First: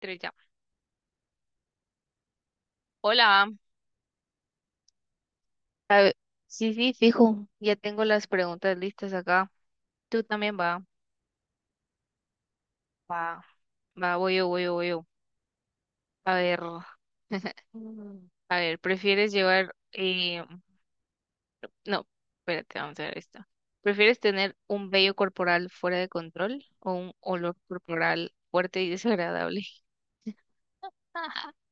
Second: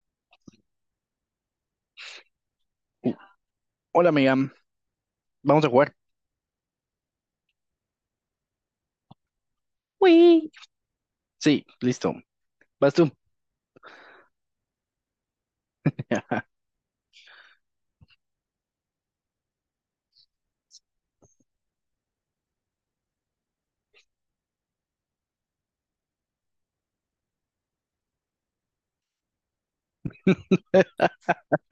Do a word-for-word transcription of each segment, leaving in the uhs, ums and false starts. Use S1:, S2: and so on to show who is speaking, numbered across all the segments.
S1: Tres ya.
S2: Uh,
S1: Hola.
S2: Hola, amiga. Vamos a jugar.
S1: Sí, sí, fijo. Ya tengo las preguntas listas acá. Tú
S2: Uy,
S1: también va.
S2: sí, listo. Vas tú.
S1: Va. Va, voy yo, voy yo, voy yo. A ver. Mm. A ver, ¿prefieres llevar, eh, no, espérate, vamos a ver esta. ¿Prefieres tener un vello corporal fuera de control o un olor corporal fuerte y desagradable?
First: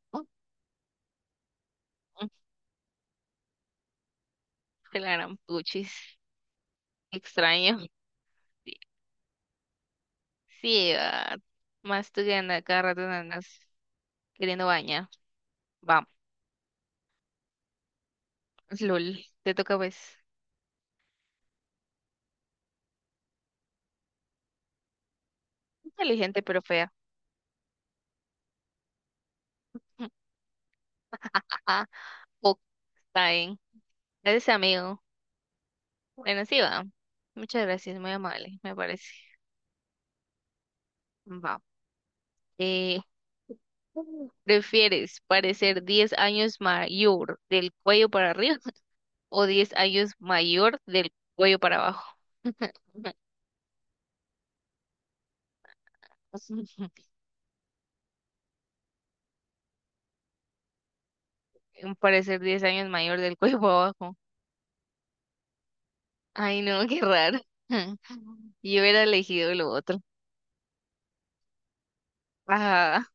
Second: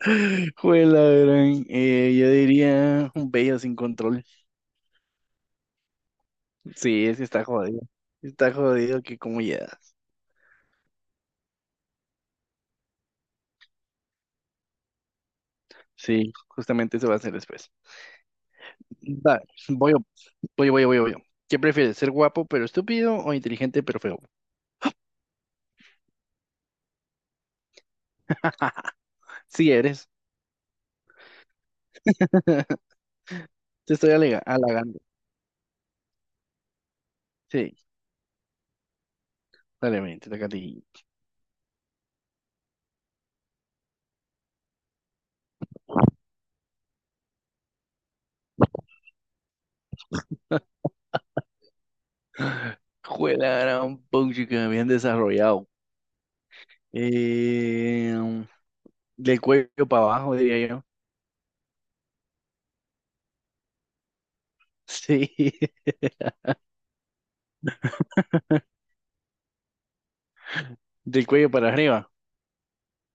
S2: Juela, gran. Eh, yo diría un bello sin control.
S1: De la gran puchis.
S2: Sí, es que está
S1: Extraño.
S2: jodido. Está
S1: Sí,
S2: jodido que como llegas.
S1: sí, va. Más tú que andas cada rato andas queriendo bañar. Vamos,
S2: Sí, justamente eso va a ser después.
S1: LOL.
S2: Va,
S1: Te toca
S2: voy
S1: pues.
S2: yo, voy yo, voy yo, voy yo, voy yo. ¿Qué prefieres, ser guapo pero estúpido o inteligente pero feo?
S1: Inteligente pero fea.
S2: Sí eres.
S1: Ah, ok, está bien.
S2: Te estoy alega-
S1: Gracias,
S2: halagando.
S1: amigo. Bueno, sí va. Muchas
S2: Sí,
S1: gracias, muy amable, me parece.
S2: dale, ven, te toca a ti.
S1: Va. Eh, ¿prefieres parecer diez años mayor del cuello para arriba o diez años mayor del cuello para abajo?
S2: Juela, gran. Puchica, bien desarrollado. Eh, Del cuello para abajo, diría yo.
S1: Parecer diez años mayor del cuello para abajo.
S2: Sí,
S1: Ay, no, qué raro. Yo hubiera elegido lo otro.
S2: del cuello para arriba.
S1: Ajá.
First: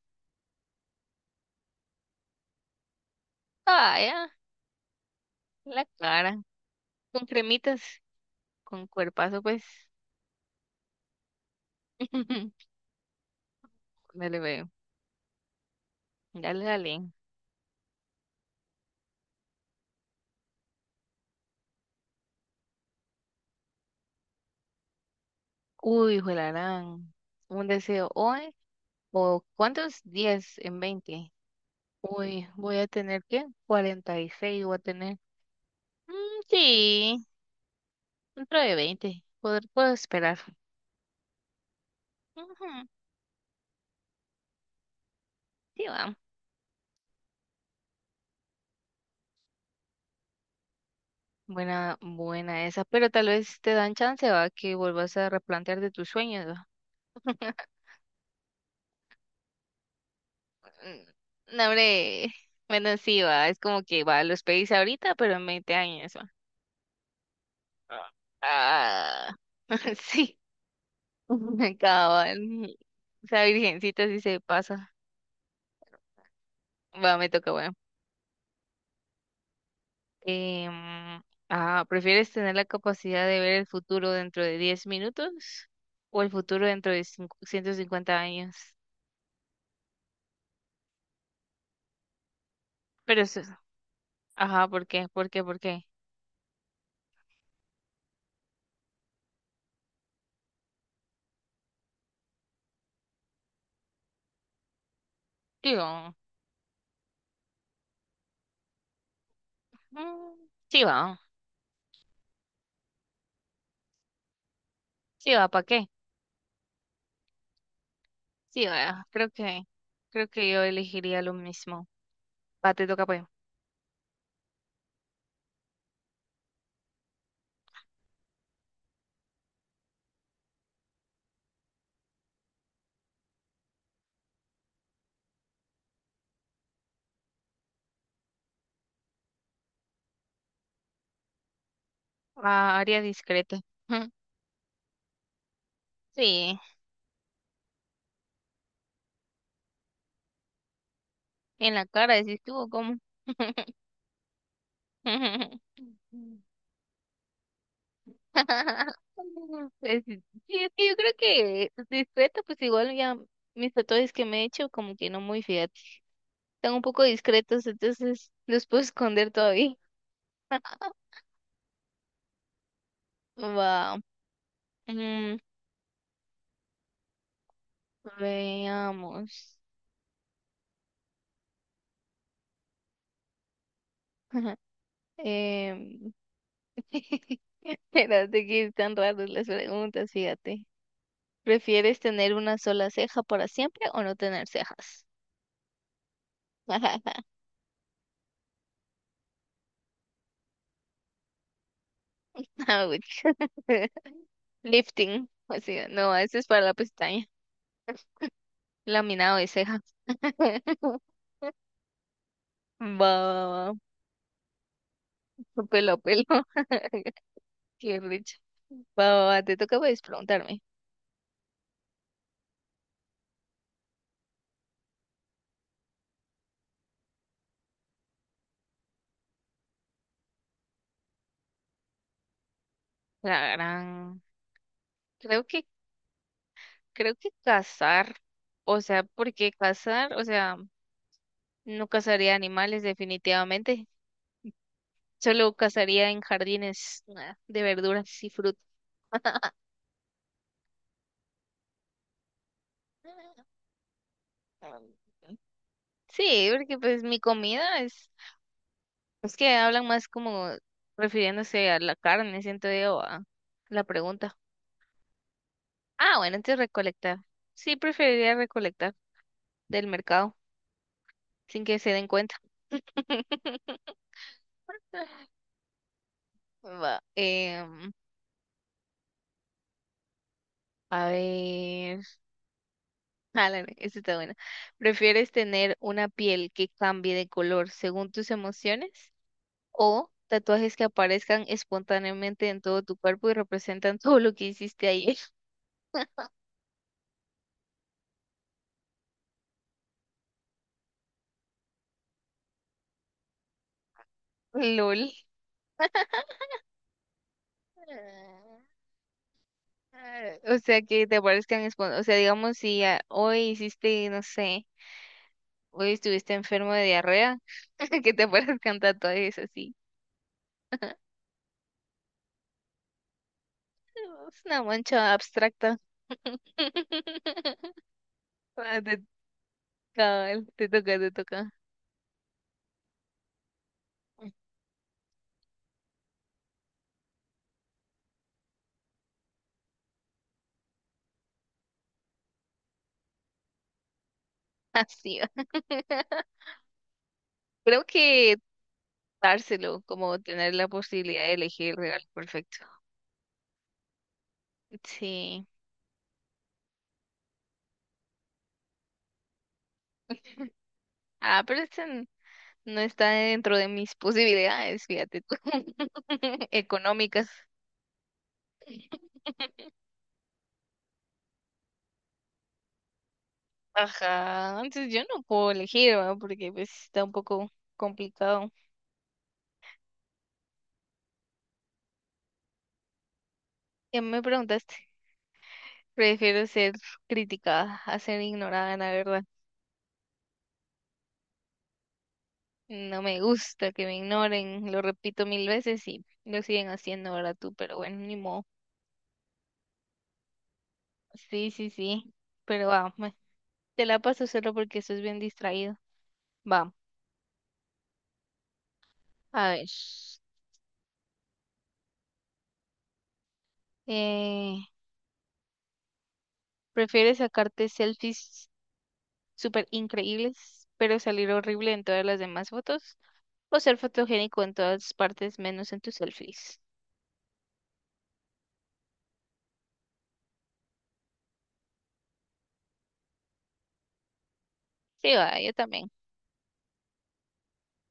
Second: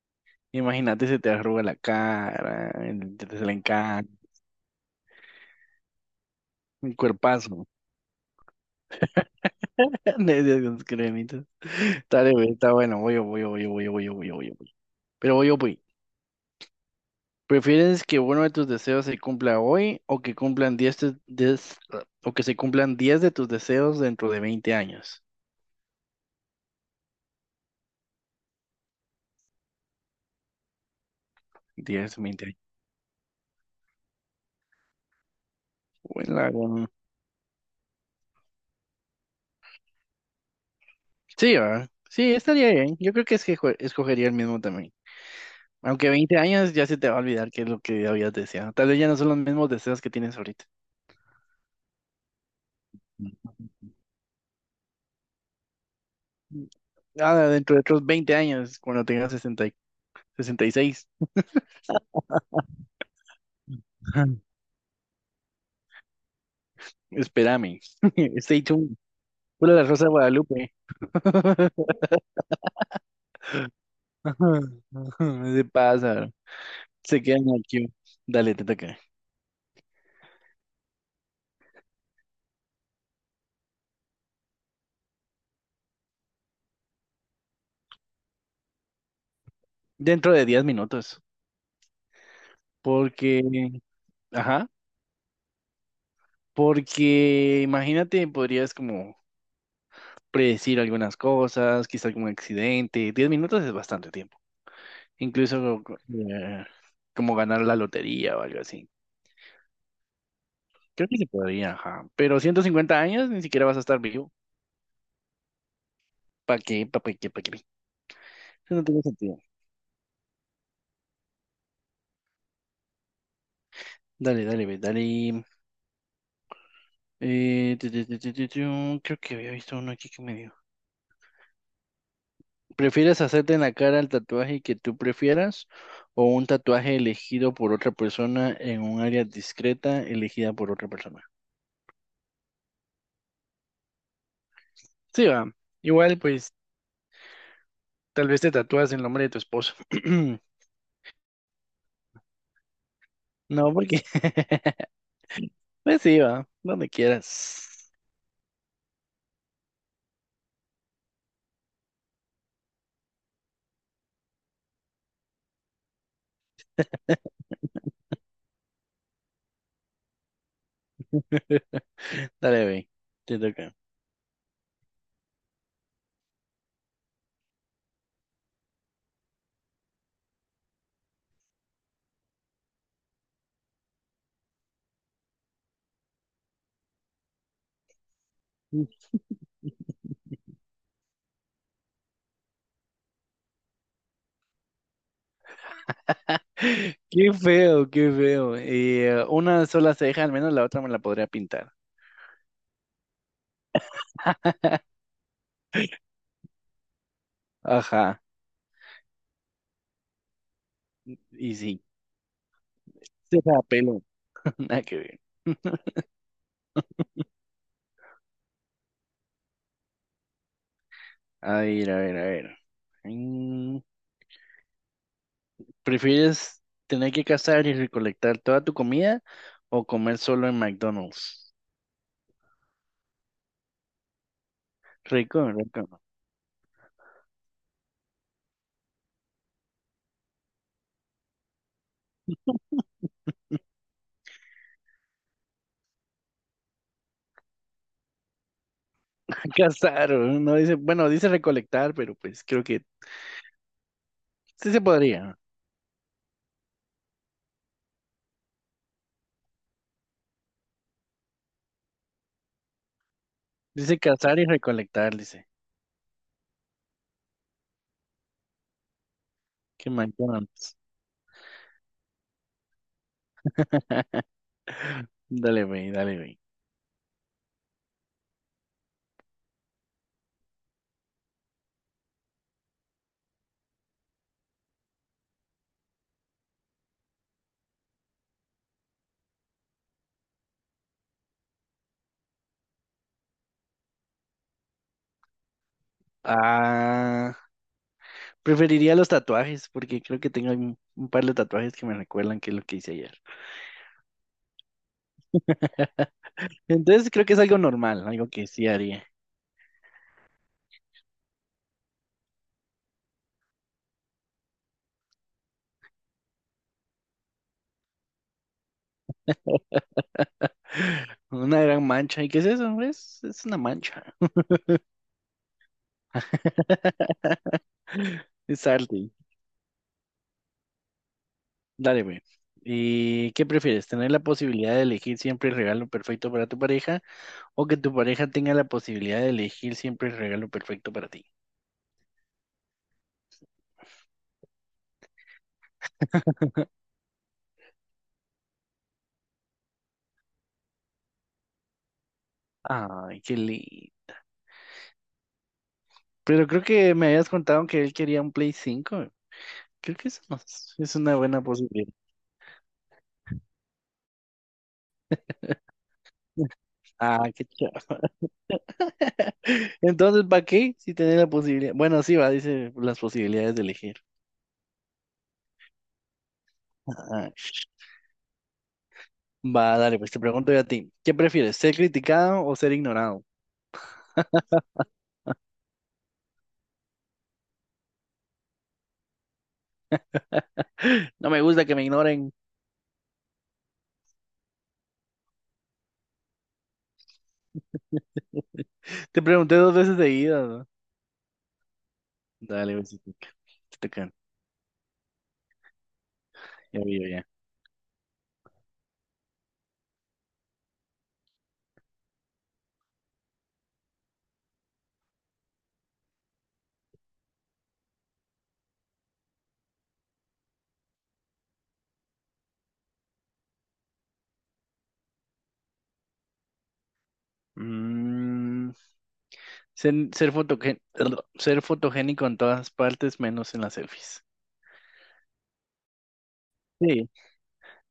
S2: Imagínate, se te arruga la cara, el- te se le
S1: Ah,
S2: encanta,
S1: ya, la cara.
S2: un
S1: Con
S2: cuerpazo.
S1: cremitas, con cuerpazo, pues.
S2: De esas con cremitas. Dale, güey, está bueno. Voy yo, voy yo, voy yo, voy yo, voy yo, voy yo,
S1: Dale,
S2: voy yo,
S1: veo.
S2: pero voy yo, voy.
S1: Dale, dale.
S2: ¿Prefieres que uno de tus deseos se cumpla hoy o que cumplan diez te- diez o que se cumplan diez de tus deseos dentro de veinte años?
S1: Uy, juelarán. Un deseo hoy. ¿O cuántos? Diez en veinte.
S2: Diez veinte
S1: Uy,
S2: años.
S1: voy a tener que seis voy a tener. Mm,
S2: Bueno, la gran.
S1: sí, dentro de veinte, Poder, puedo esperar.
S2: Sí, ¿verdad? Sí,
S1: Ujú,
S2: estaría bien. Yo creo que es que escogería el mismo también.
S1: sí,
S2: Aunque
S1: va.
S2: veinte años ya se te va a olvidar qué es lo que habías deseado. Tal vez ya no son los mismos deseos que tienes ahorita.
S1: Buena, buena esa. Pero tal
S2: Mm.
S1: vez te dan chance, va, que vuelvas a replantear de tus sueños, va.
S2: Ah, dentro de otros veinte años, cuando tengas sesenta y- sesenta y seis.
S1: No, hombre. Bueno, sí, va. Es como que va, los pedís ahorita, pero en veinte años.
S2: Espérame. Stay tuned.
S1: Ah,
S2: Pura la Rosa de
S1: sí,
S2: Guadalupe.
S1: cabal. Esa virgencita sí se pasa.
S2: Se pasa.
S1: Va,
S2: Se
S1: me
S2: quedan
S1: toca, bueno.
S2: aquí. Dale, te toca.
S1: Em, ah, ¿prefieres tener la capacidad de ver el futuro dentro de diez minutos o el futuro dentro de cincu- ciento cincuenta años?
S2: Dentro de diez minutos.
S1: Pero eso,
S2: Porque,
S1: ajá,
S2: ajá,
S1: ¿por qué? ¿Por qué? ¿Por qué?
S2: porque imagínate, podrías como predecir algunas cosas, quizá algún accidente. Diez minutos es bastante tiempo. Incluso
S1: Digo,
S2: eh, como ganar la lotería o algo así.
S1: mm, sí va,
S2: Creo que se podría, ajá. Pero ciento cincuenta años ni siquiera vas a estar vivo.
S1: sí va, ¿para qué?
S2: ¿Para qué? ¿Para qué? ¿Para qué?
S1: Sí
S2: Eso no tiene
S1: va, creo
S2: sentido.
S1: que, creo que yo elegiría lo mismo. Va, te toca, pues.
S2: Dale, dale, ve, dale. Eh, tu, tu, tu, tu, tu, tu. Creo que había visto uno aquí que me dio. ¿Prefieres hacerte en la cara el tatuaje que tú prefieras o un tatuaje elegido por otra persona en un área discreta elegida por otra persona?
S1: Ah, área discreta.
S2: Sí, va. Igual, pues,
S1: Sí,
S2: tal vez te tatúas el nombre de tu esposo.
S1: en la cara, decís tú, o ¿cómo?
S2: No, porque pues sí, va, donde quieras.
S1: Pues, sí, sí, es que yo creo que discreto, pues igual ya mis tatuajes que me he hecho, como que no muy, fíjate. Están un poco discretos, entonces los puedo esconder todavía.
S2: Dale, ve, te toca.
S1: Wow. Mm, veamos. Em, espérate que están raras las preguntas, fíjate. ¿Prefieres tener una sola ceja para siempre o no tener cejas?
S2: Qué feo, qué feo. Y, eh, una sola ceja, al menos la otra me la podría pintar.
S1: Ouch. Lifting. O sea, no, ese es para la pestaña.
S2: Ajá,
S1: Laminado de ceja.
S2: y sí.
S1: Va, va,
S2: Ceja a
S1: va.
S2: pelo, nada que ver.
S1: Pelo, pelo. Qué rico. Va, va, va, te toca pues preguntarme.
S2: A ver, a ver, a ver. Mm, ¿Prefieres tener que cazar y recolectar toda tu comida o comer solo en McDonald's?
S1: La gran. Creo
S2: Rico,
S1: que,
S2: rico.
S1: creo que cazar. O sea, porque cazar, o sea, no cazaría animales definitivamente. Solo cazaría en jardines ah, de verduras y frutas.
S2: Cazar, no. No dice, bueno, dice recolectar, pero pues creo que sí se podría.
S1: Sí, porque pues mi comida es Es que hablan más como refiriéndose a la carne, siento yo, a la
S2: Dice
S1: pregunta.
S2: cazar y recolectar, dice.
S1: Ah, bueno, entonces recolectar. Sí, preferiría recolectar del
S2: Que
S1: mercado
S2: McDonald's.
S1: sin que se den cuenta.
S2: Dale, güey, dale, güey.
S1: Va, em, a ver, ah álale, esta está buena. ¿Prefieres tener una piel que cambie de color según tus emociones o tatuajes que aparezcan espontáneamente en todo tu cuerpo y representan todo lo que hiciste ayer?
S2: Ah, preferiría los tatuajes porque creo que tengo un, un par de tatuajes que me recuerdan que es lo que hice ayer.
S1: LOL.
S2: Entonces creo que es algo normal, algo que sí haría.
S1: Ah, o sea, que te parezcan espon- o sea, digamos, si ah, hoy hiciste, no sé, hoy estuviste enfermo de diarrea, que te parezcan tatuajes así.
S2: Una gran mancha. ¿Y qué es eso? Es, es una mancha.
S1: Es una mancha abstracta.
S2: Es
S1: Ah, Te,
S2: arte.
S1: cabal, te toca, te toca.
S2: Dale, güey. ¿Y qué prefieres? ¿Tener la posibilidad de elegir siempre el regalo perfecto para tu pareja o que tu pareja tenga la posibilidad de elegir siempre el regalo perfecto para ti?
S1: Así va. Creo que dárselo, como tener la posibilidad de elegir el regalo perfecto.
S2: Ay, qué lindo.
S1: Sí.
S2: Pero creo que me habías contado que él quería un Play cinco. Creo que eso no es, es una buena
S1: Ah, pero este
S2: posibilidad.
S1: no está dentro de mis posibilidades, fíjate tú, económicas.
S2: Ah, qué chido. Entonces, ¿para qué? Si tenés la posibilidad. Bueno, sí, va, dice las posibilidades de elegir.
S1: Ajá, entonces yo no puedo elegir, ¿verdad? Porque pues está un
S2: Ajá.
S1: poco complicado.
S2: Va, dale, pues te pregunto yo a ti. ¿Qué prefieres, ser criticado o ser ignorado?
S1: Ya me preguntaste, prefiero ser criticada a ser ignorada, la verdad.
S2: No me gusta que me ignoren.
S1: No me gusta que me ignoren, lo repito mil veces y lo siguen haciendo, ¿ahora tú? Pero bueno, ni modo.
S2: Te pregunté dos veces seguidas, ¿no?
S1: Sí, sí, sí, pero
S2: Dale, pues
S1: va,
S2: te
S1: me-
S2: toca. Te
S1: te la
S2: toca.
S1: paso solo porque eso es bien distraído. Va,
S2: Ya vi, ya.
S1: a ver. Eh, Prefieres sacarte selfies súper increíbles, pero salir horrible en todas las demás fotos, o ser fotogénico en todas partes menos en tus selfies.
S2: Mm, ser, ser, fotogen- ser fotogénico en todas partes menos en las selfies.
S1: Sí, va, yo también.
S2: Sí,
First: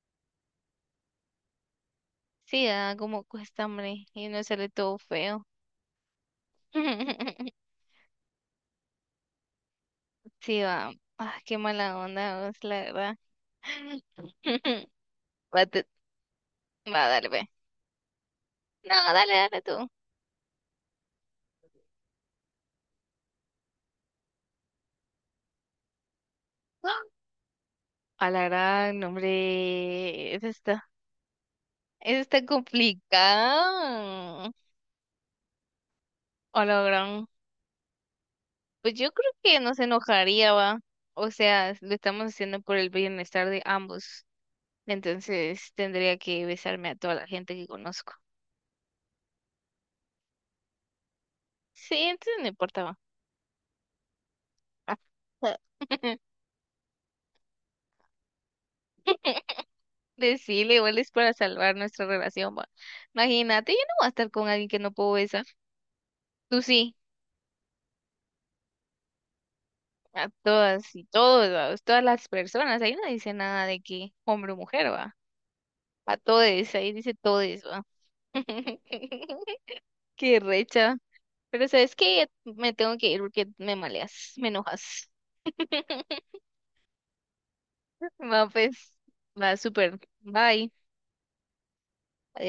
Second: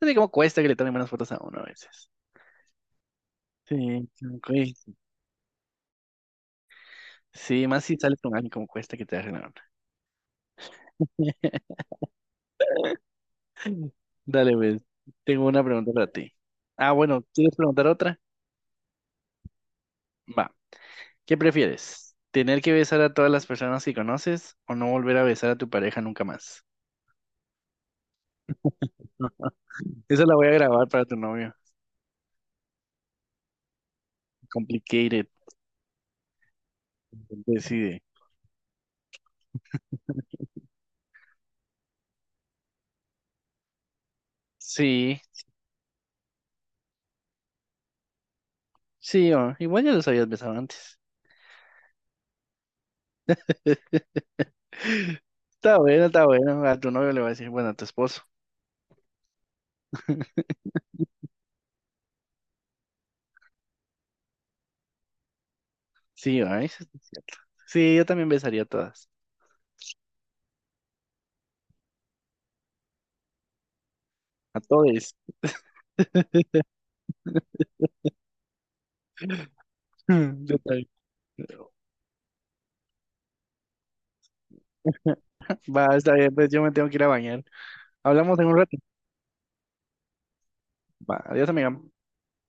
S2: no sé cómo cuesta que le tomen buenas fotos a uno a veces.
S1: Sí, va, como cuesta, hombre,
S2: Sí, sí,
S1: y no sale
S2: güey.
S1: todo feo.
S2: Sí, más si sales con alguien, como cuesta que te hagan una.
S1: Sí, va. Ah, qué mala onda, vos, la verdad.
S2: Dale, pues. Tengo una
S1: Va, te-
S2: pregunta para ti. Ah,
S1: va,
S2: bueno,
S1: dale, ve.
S2: ¿quieres preguntar otra?
S1: No, dale, dale tú.
S2: Va. ¿Qué prefieres? ¿Tener que besar a todas las personas que conoces o no volver a besar a tu pareja nunca más?
S1: ¡Ah! A la gran,
S2: Esa
S1: hombre,
S2: la
S1: eso
S2: voy a
S1: está,
S2: grabar para tu novio.
S1: eso está complicado.
S2: Complicated.
S1: A la gran.
S2: Decide.
S1: Pues yo creo que nos enojaría, va. O sea, lo estamos haciendo por el bienestar de ambos.
S2: Sí,
S1: Entonces tendría que besarme a toda la gente que conozco.
S2: sí, oh, igual ya los habías besado antes.
S1: Sí, entonces no importa, va. Ah.
S2: Está bueno, está bueno. A tu novio le va a decir, bueno, a tu esposo.
S1: Decirle, igual es para salvar nuestra relación, va. Imagínate, yo no voy a estar con alguien que no puedo besar.
S2: Sí, oh,
S1: Tú sí,
S2: sí, yo también besaría a todas.
S1: a todas y todos, va, todas las personas. Ahí no dice nada de que hombre o
S2: A
S1: mujer,
S2: todes.
S1: va. A todes, ahí dice todes, va. Qué
S2: Yo también.
S1: recha. Pero sabes que me tengo que ir porque me maleas, me enojas.
S2: Va, está bien, pues yo me tengo que ir a bañar. Hablamos en
S1: Va,
S2: un rato.
S1: pues, va súper. Bye.
S2: Va, adiós, amiga.
S1: Adiós.